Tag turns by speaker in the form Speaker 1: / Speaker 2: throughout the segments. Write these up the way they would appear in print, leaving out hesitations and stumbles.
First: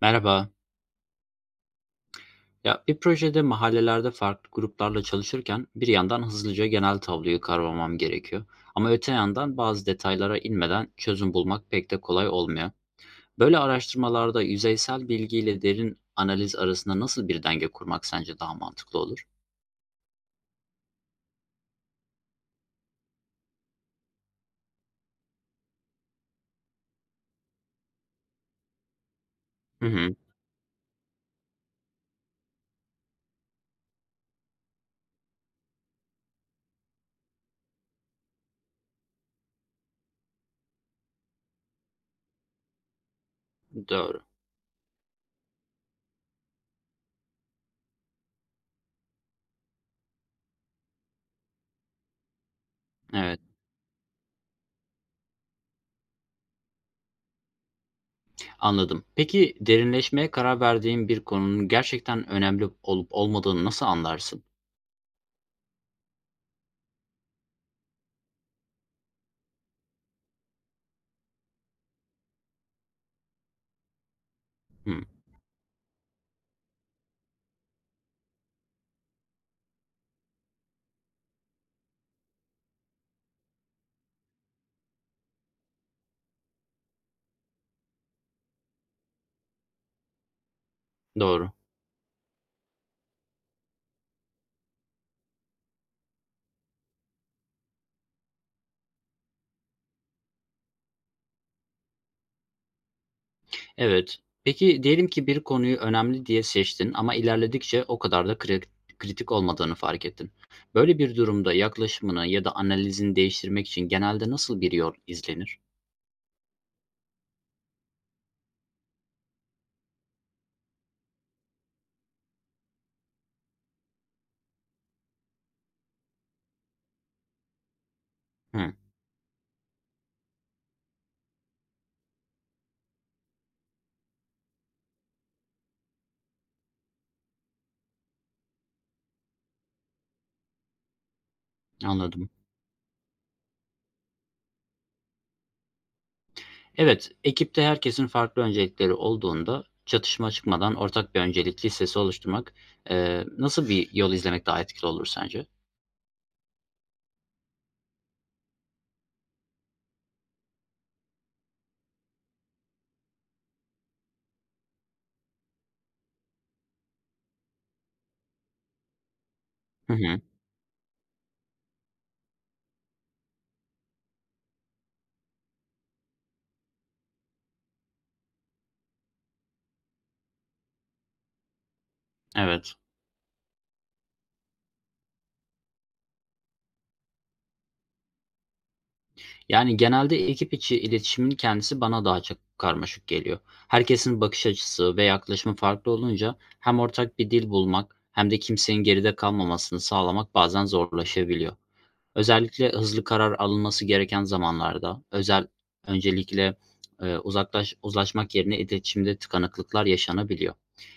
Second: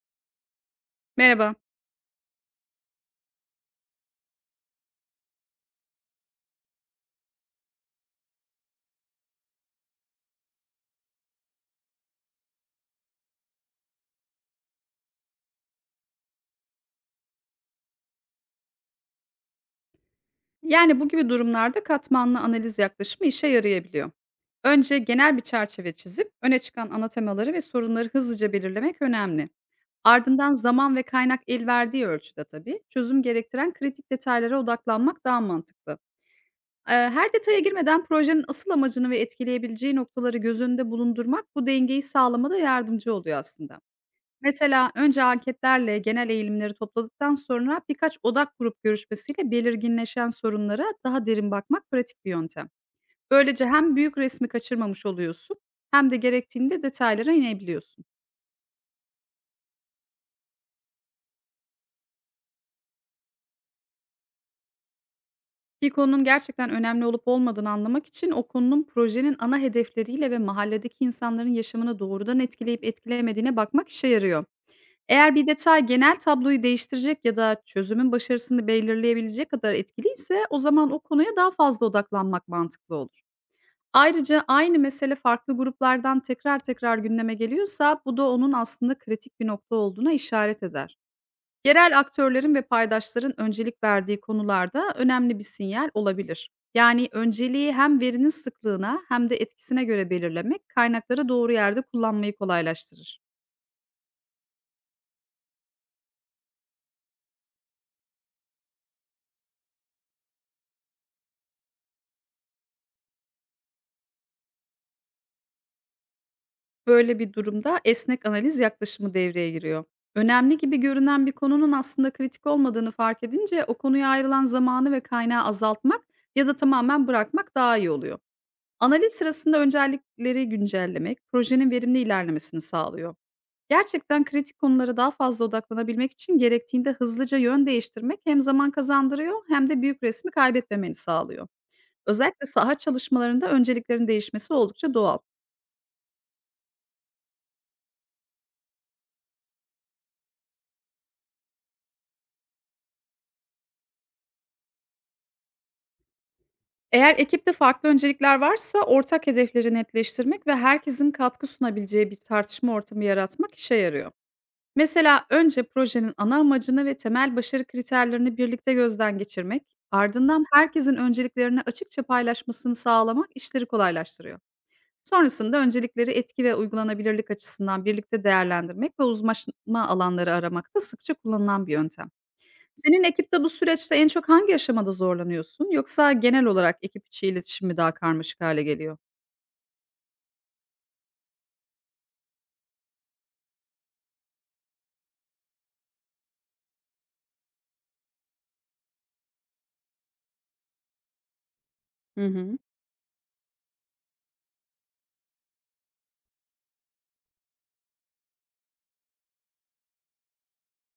Speaker 1: Merhaba.
Speaker 2: Merhaba.
Speaker 1: Ya bir projede mahallelerde farklı gruplarla çalışırken bir yandan hızlıca genel tabloyu kavramam gerekiyor. Ama öte yandan bazı detaylara inmeden çözüm bulmak pek de kolay olmuyor. Böyle araştırmalarda yüzeysel bilgiyle derin analiz arasında nasıl bir denge kurmak sence daha mantıklı olur?
Speaker 2: Yani bu gibi durumlarda katmanlı analiz yaklaşımı işe yarayabiliyor. Önce genel bir çerçeve çizip öne çıkan ana temaları ve sorunları hızlıca belirlemek önemli.
Speaker 1: Hı hı,
Speaker 2: Ardından zaman ve kaynak el verdiği ölçüde tabii çözüm gerektiren kritik detaylara odaklanmak daha mantıklı. Her detaya girmeden projenin asıl amacını ve etkileyebileceği noktaları göz önünde bulundurmak bu dengeyi sağlamada yardımcı oluyor aslında.
Speaker 1: doğru.
Speaker 2: Mesela önce anketlerle genel eğilimleri topladıktan sonra birkaç odak grup görüşmesiyle belirginleşen sorunlara daha derin bakmak pratik bir yöntem.
Speaker 1: Evet,
Speaker 2: Böylece hem büyük resmi kaçırmamış oluyorsun hem de gerektiğinde detaylara inebiliyorsun.
Speaker 1: anladım. Peki derinleşmeye karar verdiğin bir konunun gerçekten önemli olup olmadığını nasıl anlarsın?
Speaker 2: Bir konunun gerçekten önemli olup olmadığını anlamak için o konunun projenin ana hedefleriyle ve mahalledeki insanların yaşamını doğrudan etkileyip etkilemediğine bakmak işe yarıyor.
Speaker 1: Hı,
Speaker 2: Eğer bir detay genel tabloyu değiştirecek ya da çözümün başarısını belirleyebilecek kadar etkiliyse, o zaman o konuya daha fazla odaklanmak mantıklı olur. Ayrıca aynı mesele farklı gruplardan tekrar tekrar gündeme geliyorsa, bu da onun aslında kritik bir nokta olduğuna işaret eder.
Speaker 1: doğru.
Speaker 2: Yerel aktörlerin ve paydaşların öncelik verdiği konularda önemli bir sinyal olabilir. Yani önceliği hem verinin sıklığına hem de etkisine göre belirlemek, kaynakları doğru yerde kullanmayı kolaylaştırır.
Speaker 1: Evet. Peki diyelim ki bir konuyu önemli diye seçtin ama ilerledikçe o kadar da kritik olmadığını fark ettin. Böyle bir durumda yaklaşımını ya da analizini değiştirmek için genelde nasıl bir yol izlenir?
Speaker 2: Böyle bir durumda esnek analiz yaklaşımı devreye giriyor. Önemli gibi görünen bir konunun aslında kritik olmadığını fark edince, o konuya ayrılan zamanı ve kaynağı azaltmak ya da tamamen bırakmak daha iyi oluyor.
Speaker 1: Hı,
Speaker 2: Analiz sırasında öncelikleri güncellemek, projenin verimli ilerlemesini sağlıyor. Gerçekten kritik konulara daha fazla odaklanabilmek için gerektiğinde hızlıca yön değiştirmek, hem zaman kazandırıyor hem de büyük resmi kaybetmemeni sağlıyor.
Speaker 1: anladım.
Speaker 2: Özellikle saha çalışmalarında önceliklerin değişmesi oldukça doğal.
Speaker 1: Evet, ekipte herkesin farklı öncelikleri olduğunda çatışma çıkmadan ortak bir öncelik listesi oluşturmak nasıl bir yol izlemek daha etkili olur sence?
Speaker 2: Eğer ekipte farklı öncelikler varsa, ortak hedefleri netleştirmek ve herkesin katkı sunabileceği bir tartışma ortamı yaratmak işe yarıyor. Mesela önce projenin ana amacını ve temel başarı kriterlerini birlikte gözden geçirmek,
Speaker 1: Hı hı,
Speaker 2: ardından herkesin önceliklerini açıkça paylaşmasını sağlamak işleri kolaylaştırıyor. Sonrasında öncelikleri etki ve uygulanabilirlik açısından birlikte değerlendirmek ve uzmanlaşma alanları aramak da sıkça kullanılan bir yöntem.
Speaker 1: evet.
Speaker 2: Senin ekipte bu süreçte en çok hangi aşamada zorlanıyorsun? Yoksa genel olarak ekip içi iletişim mi daha karmaşık hale geliyor?
Speaker 1: Yani, genelde ekip içi iletişimin kendisi bana daha çok karmaşık geliyor. Herkesin bakış açısı ve yaklaşımı farklı olunca hem ortak bir dil bulmak hem de kimsenin geride kalmamasını sağlamak bazen zorlaşabiliyor.
Speaker 2: Hı hı.
Speaker 1: Özellikle hızlı karar alınması gereken zamanlarda özel öncelikle, uzlaşmak yerine iletişimde tıkanıklıklar yaşanabiliyor.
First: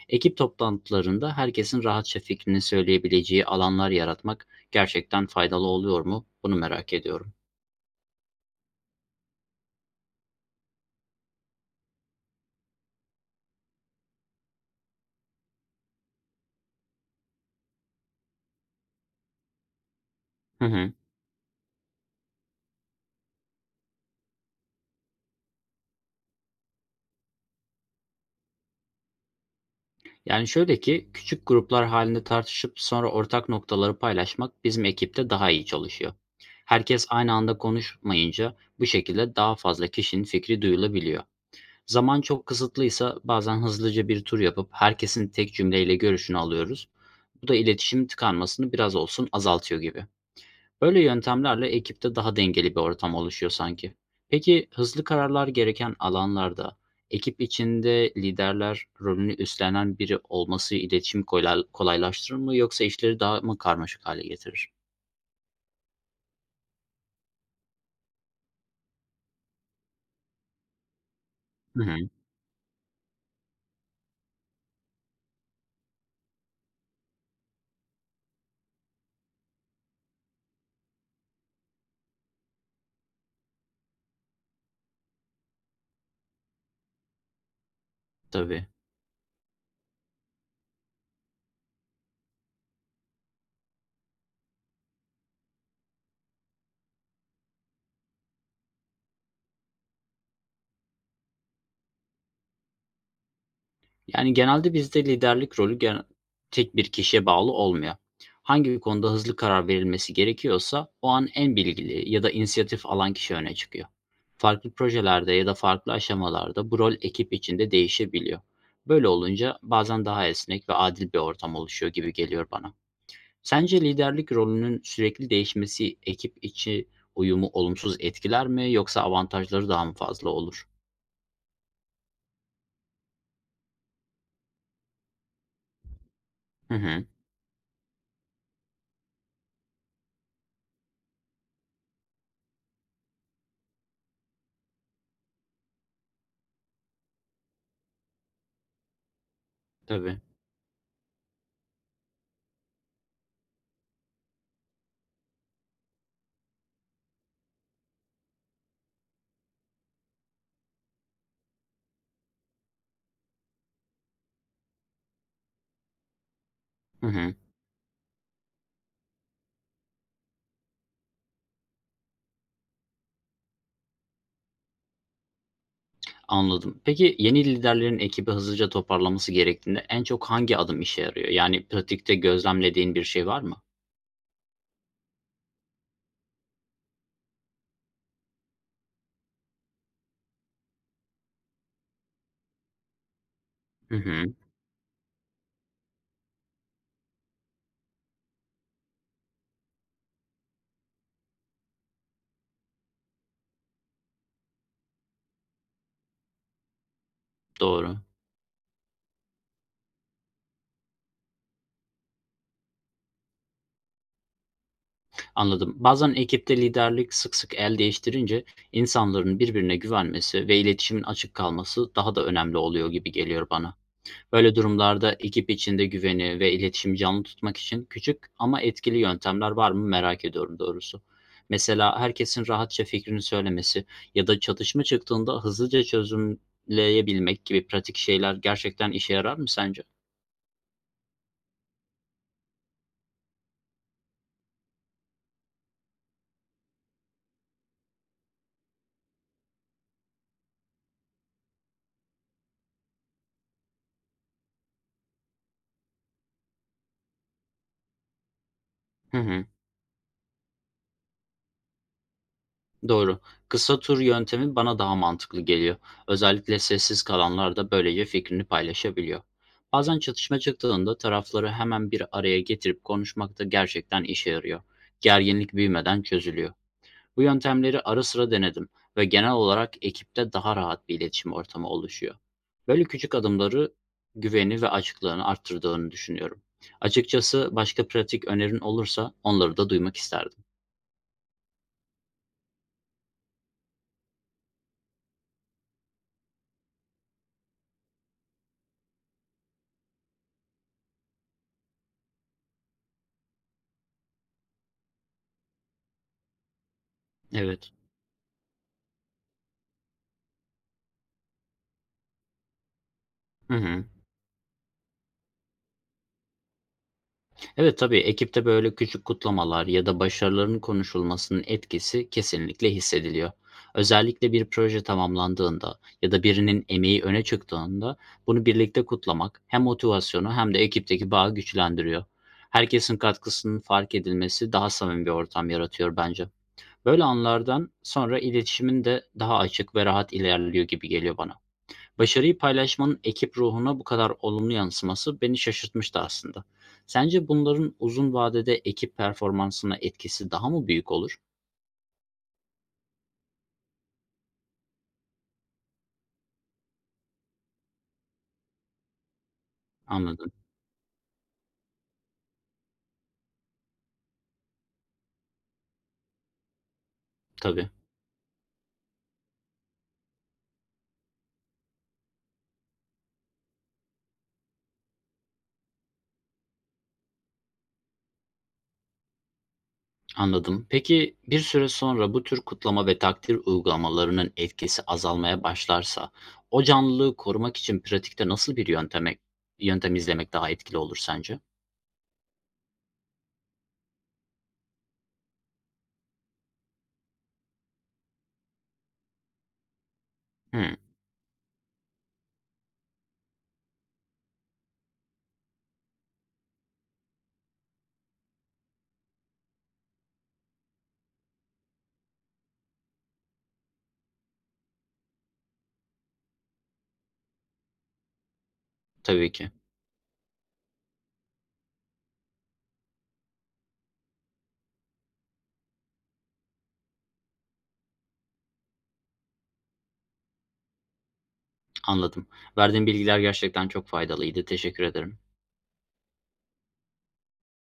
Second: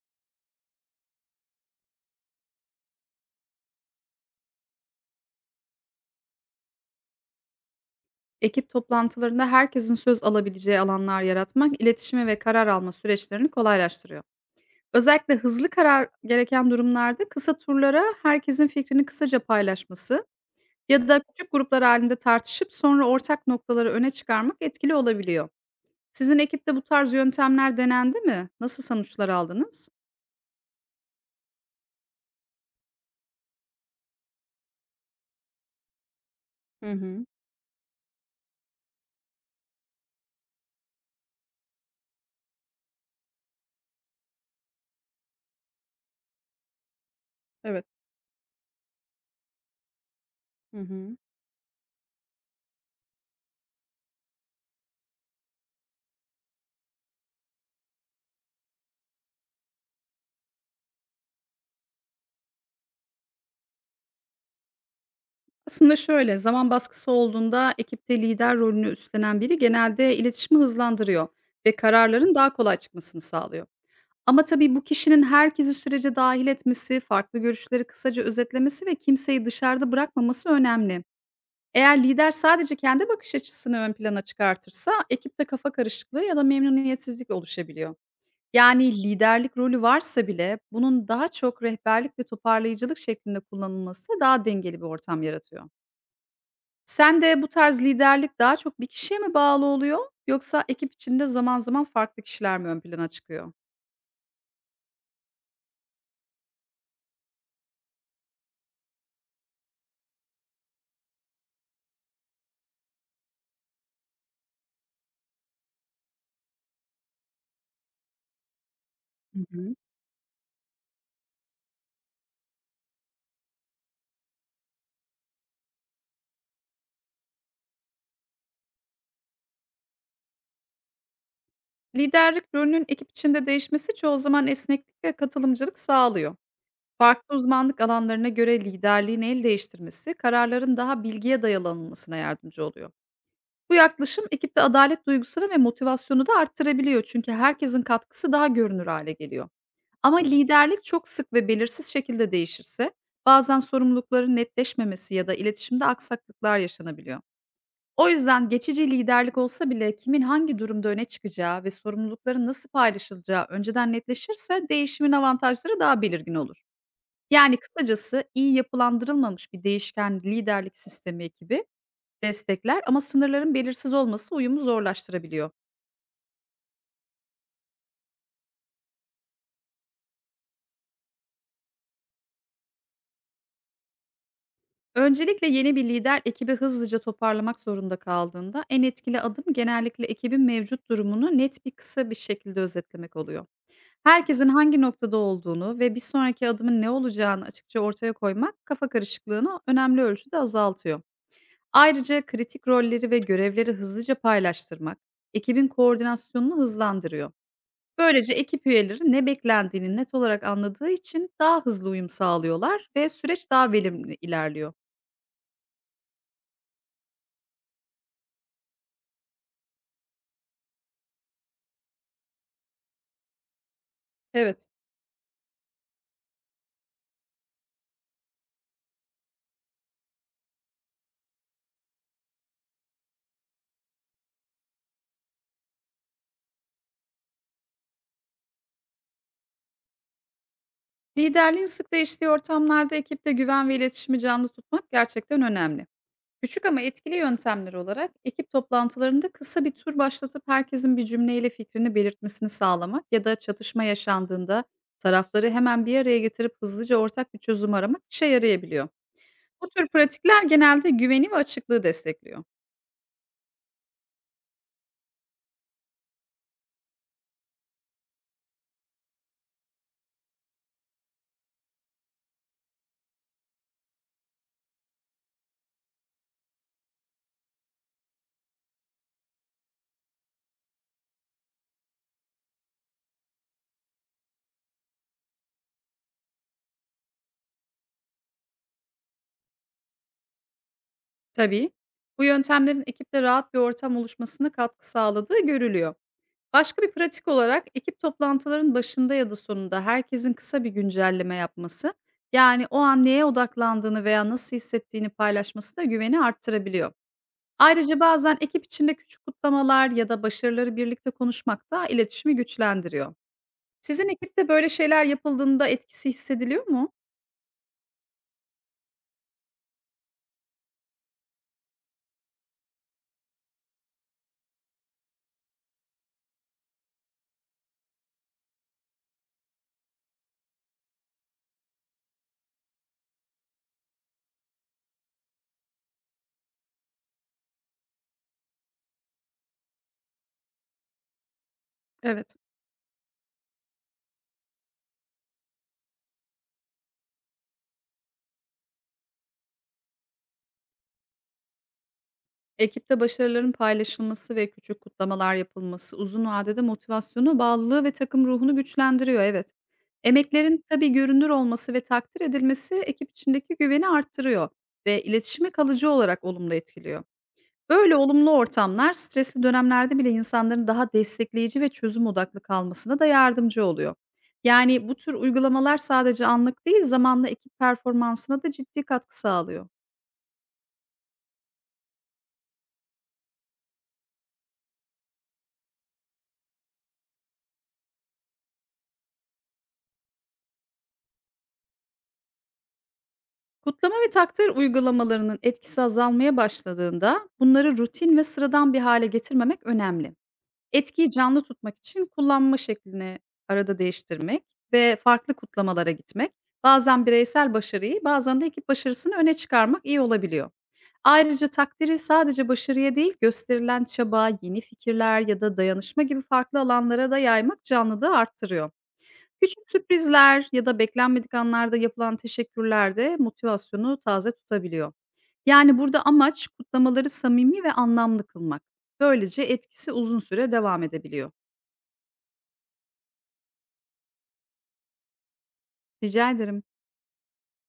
Speaker 1: Ekip toplantılarında herkesin rahatça fikrini söyleyebileceği alanlar yaratmak gerçekten faydalı oluyor mu? Bunu merak ediyorum.
Speaker 2: Ekip toplantılarında herkesin söz alabileceği alanlar yaratmak, iletişimi ve karar alma süreçlerini kolaylaştırıyor. Özellikle hızlı karar gereken durumlarda kısa turlara herkesin fikrini kısaca paylaşması
Speaker 1: Hı hı.
Speaker 2: ya da küçük gruplar halinde tartışıp sonra ortak noktaları öne çıkarmak etkili olabiliyor. Sizin ekipte bu tarz yöntemler denendi mi? Nasıl sonuçlar aldınız?
Speaker 1: Yani şöyle ki, küçük gruplar halinde tartışıp sonra ortak noktaları paylaşmak bizim ekipte daha iyi çalışıyor.
Speaker 2: Hı
Speaker 1: Herkes
Speaker 2: hı.
Speaker 1: aynı anda konuşmayınca bu şekilde daha fazla kişinin fikri duyulabiliyor. Zaman çok kısıtlıysa bazen hızlıca bir tur yapıp herkesin tek cümleyle görüşünü alıyoruz. Bu da
Speaker 2: Evet.
Speaker 1: iletişim tıkanmasını biraz olsun azaltıyor gibi.
Speaker 2: Hı
Speaker 1: Böyle
Speaker 2: hı.
Speaker 1: yöntemlerle ekipte daha dengeli bir ortam oluşuyor sanki. Peki hızlı kararlar gereken alanlarda ekip içinde liderler rolünü üstlenen biri olması iletişim kolaylaştırır mı yoksa işleri daha mı karmaşık hale getirir?
Speaker 2: Aslında şöyle, zaman baskısı olduğunda ekipte lider rolünü üstlenen biri genelde iletişimi hızlandırıyor ve
Speaker 1: Hı hı,
Speaker 2: kararların daha kolay çıkmasını sağlıyor. Ama tabii bu kişinin herkesi sürece dahil etmesi, farklı görüşleri kısaca özetlemesi ve kimseyi dışarıda bırakmaması önemli. Eğer lider sadece kendi bakış açısını ön plana çıkartırsa, ekipte kafa karışıklığı ya da memnuniyetsizlik oluşabiliyor.
Speaker 1: tabii.
Speaker 2: Yani liderlik rolü varsa bile, bunun daha çok rehberlik ve toparlayıcılık şeklinde kullanılması daha dengeli bir ortam yaratıyor. Sende bu tarz liderlik daha çok bir kişiye mi bağlı oluyor, yoksa ekip içinde zaman zaman farklı kişiler mi ön plana çıkıyor?
Speaker 1: Yani, genelde bizde liderlik rolü tek bir kişiye bağlı olmuyor. Hangi bir konuda hızlı karar verilmesi gerekiyorsa o an en bilgili ya da inisiyatif alan kişi öne çıkıyor. Farklı projelerde ya da farklı aşamalarda bu rol ekip içinde değişebiliyor. Böyle
Speaker 2: Hı
Speaker 1: olunca
Speaker 2: hı.
Speaker 1: bazen daha esnek ve adil bir ortam oluşuyor gibi geliyor bana. Sence liderlik rolünün sürekli değişmesi ekip içi uyumu olumsuz etkiler mi yoksa avantajları daha mı fazla olur?
Speaker 2: Liderlik rolünün ekip içinde değişmesi çoğu zaman esneklik ve katılımcılık sağlıyor.
Speaker 1: Hı hı.
Speaker 2: Farklı uzmanlık alanlarına göre liderliğin el değiştirmesi, kararların daha bilgiye dayalanılmasına yardımcı oluyor. Bu yaklaşım ekipte adalet duygusunu ve motivasyonu da arttırabiliyor, çünkü herkesin katkısı daha görünür hale geliyor. Ama
Speaker 1: Tabii.
Speaker 2: liderlik çok sık ve belirsiz şekilde değişirse, bazen sorumlulukların netleşmemesi ya da iletişimde aksaklıklar yaşanabiliyor. O yüzden geçici liderlik olsa bile, kimin hangi durumda öne çıkacağı ve sorumlulukların nasıl paylaşılacağı önceden netleşirse, değişimin avantajları daha belirgin olur.
Speaker 1: Hı hı.
Speaker 2: Yani kısacası, iyi yapılandırılmamış bir değişken liderlik sistemi ekibi destekler, ama sınırların belirsiz olması uyumu zorlaştırabiliyor.
Speaker 1: Anladım. Peki yeni liderlerin ekibi hızlıca toparlaması gerektiğinde en çok hangi adım işe yarıyor? Yani pratikte gözlemlediğin bir şey var mı?
Speaker 2: Öncelikle, yeni bir lider ekibi hızlıca toparlamak zorunda kaldığında, en etkili adım genellikle ekibin mevcut durumunu net bir kısa bir şekilde özetlemek oluyor.
Speaker 1: Hı hı,
Speaker 2: Herkesin hangi noktada olduğunu ve bir sonraki adımın ne olacağını açıkça ortaya koymak, kafa karışıklığını önemli ölçüde azaltıyor. Ayrıca kritik rolleri ve görevleri hızlıca paylaştırmak, ekibin koordinasyonunu hızlandırıyor.
Speaker 1: doğru.
Speaker 2: Böylece ekip üyeleri ne beklendiğini net olarak anladığı için daha hızlı uyum sağlıyorlar ve süreç daha verimli ilerliyor.
Speaker 1: Anladım. Bazen ekipte liderlik sık sık el değiştirince insanların birbirine güvenmesi ve iletişimin açık kalması daha da önemli oluyor gibi geliyor bana. Böyle
Speaker 2: Evet.
Speaker 1: durumlarda ekip içinde güveni ve iletişimi canlı tutmak için küçük ama etkili yöntemler var mı merak ediyorum doğrusu. Mesela herkesin rahatça fikrini söylemesi ya da çatışma çıktığında hızlıca çözümleyebilmek gibi pratik şeyler gerçekten işe yarar mı sence?
Speaker 2: Liderliğin sık değiştiği ortamlarda ekipte güven ve iletişimi canlı tutmak gerçekten önemli. Küçük ama etkili yöntemler olarak, ekip toplantılarında kısa bir tur başlatıp herkesin bir cümleyle fikrini belirtmesini sağlamak ya da çatışma yaşandığında tarafları hemen bir araya getirip hızlıca ortak bir çözüm aramak işe yarayabiliyor.
Speaker 1: Hı hı.
Speaker 2: Bu tür pratikler genelde güveni ve açıklığı destekliyor.
Speaker 1: Doğru. Kısa tur yöntemi bana daha mantıklı geliyor. Özellikle sessiz kalanlar da böylece fikrini paylaşabiliyor. Bazen çatışma çıktığında tarafları hemen bir araya getirip konuşmak da gerçekten işe yarıyor. Gerginlik büyümeden çözülüyor. Bu yöntemleri ara sıra denedim ve genel olarak ekipte daha rahat bir iletişim ortamı oluşuyor. Böyle küçük adımları güveni ve açıklığını arttırdığını düşünüyorum. Açıkçası başka pratik önerin olursa onları da duymak isterdim.
Speaker 2: Tabii. Bu yöntemlerin ekipte rahat bir ortam oluşmasına katkı sağladığı görülüyor. Başka bir pratik olarak, ekip toplantıların başında ya da sonunda herkesin kısa bir güncelleme yapması, yani o an neye odaklandığını veya nasıl hissettiğini paylaşması da güveni arttırabiliyor.
Speaker 1: Evet.
Speaker 2: Ayrıca bazen ekip içinde küçük kutlamalar ya da başarıları birlikte konuşmak da iletişimi güçlendiriyor.
Speaker 1: Hı hı.
Speaker 2: Sizin ekipte böyle şeyler yapıldığında etkisi hissediliyor mu?
Speaker 1: Evet, tabii, ekipte böyle küçük kutlamalar ya da başarıların konuşulmasının etkisi kesinlikle hissediliyor. Özellikle bir proje tamamlandığında ya da birinin emeği öne çıktığında bunu birlikte kutlamak hem motivasyonu hem de ekipteki bağı güçlendiriyor. Herkesin katkısının fark edilmesi daha samimi bir ortam yaratıyor bence. Böyle anlardan sonra iletişimin de daha açık ve rahat ilerliyor gibi geliyor bana.
Speaker 2: Evet.
Speaker 1: Başarıyı paylaşmanın ekip ruhuna bu kadar olumlu yansıması beni şaşırtmıştı aslında. Sence bunların uzun vadede ekip performansına etkisi daha mı büyük olur?
Speaker 2: Ekipte başarıların paylaşılması ve küçük kutlamalar yapılması uzun vadede motivasyonu, bağlılığı ve takım ruhunu güçlendiriyor, evet.
Speaker 1: Anladım.
Speaker 2: Emeklerin tabii görünür olması ve takdir edilmesi, ekip içindeki güveni arttırıyor ve iletişimi kalıcı olarak olumlu etkiliyor.
Speaker 1: Tabii,
Speaker 2: Böyle olumlu ortamlar, stresli dönemlerde bile insanların daha destekleyici ve çözüm odaklı kalmasına da yardımcı oluyor. Yani bu tür uygulamalar sadece anlık değil, zamanla ekip performansına da ciddi katkı sağlıyor.
Speaker 1: anladım. Peki bir süre sonra bu tür kutlama ve takdir uygulamalarının etkisi azalmaya başlarsa, o canlılığı korumak için pratikte nasıl bir yöntem izlemek daha etkili olur sence?
Speaker 2: Kutlama ve takdir uygulamalarının etkisi azalmaya başladığında, bunları rutin ve sıradan bir hale getirmemek önemli.
Speaker 1: Hmm,
Speaker 2: Etkiyi canlı tutmak için kullanma şeklini arada değiştirmek ve farklı kutlamalara gitmek, bazen bireysel başarıyı, bazen de ekip başarısını öne çıkarmak iyi olabiliyor. Ayrıca takdiri sadece başarıya değil, gösterilen çaba, yeni fikirler ya da dayanışma gibi farklı alanlara da yaymak canlılığı arttırıyor.
Speaker 1: tabii ki.
Speaker 2: Küçük sürprizler ya da beklenmedik anlarda yapılan teşekkürler de motivasyonu taze tutabiliyor. Yani burada amaç, kutlamaları samimi ve anlamlı kılmak. Böylece etkisi uzun süre devam edebiliyor.
Speaker 1: Anladım. Verdiğin bilgiler gerçekten çok faydalıydı. Teşekkür ederim.
Speaker 2: Rica ederim.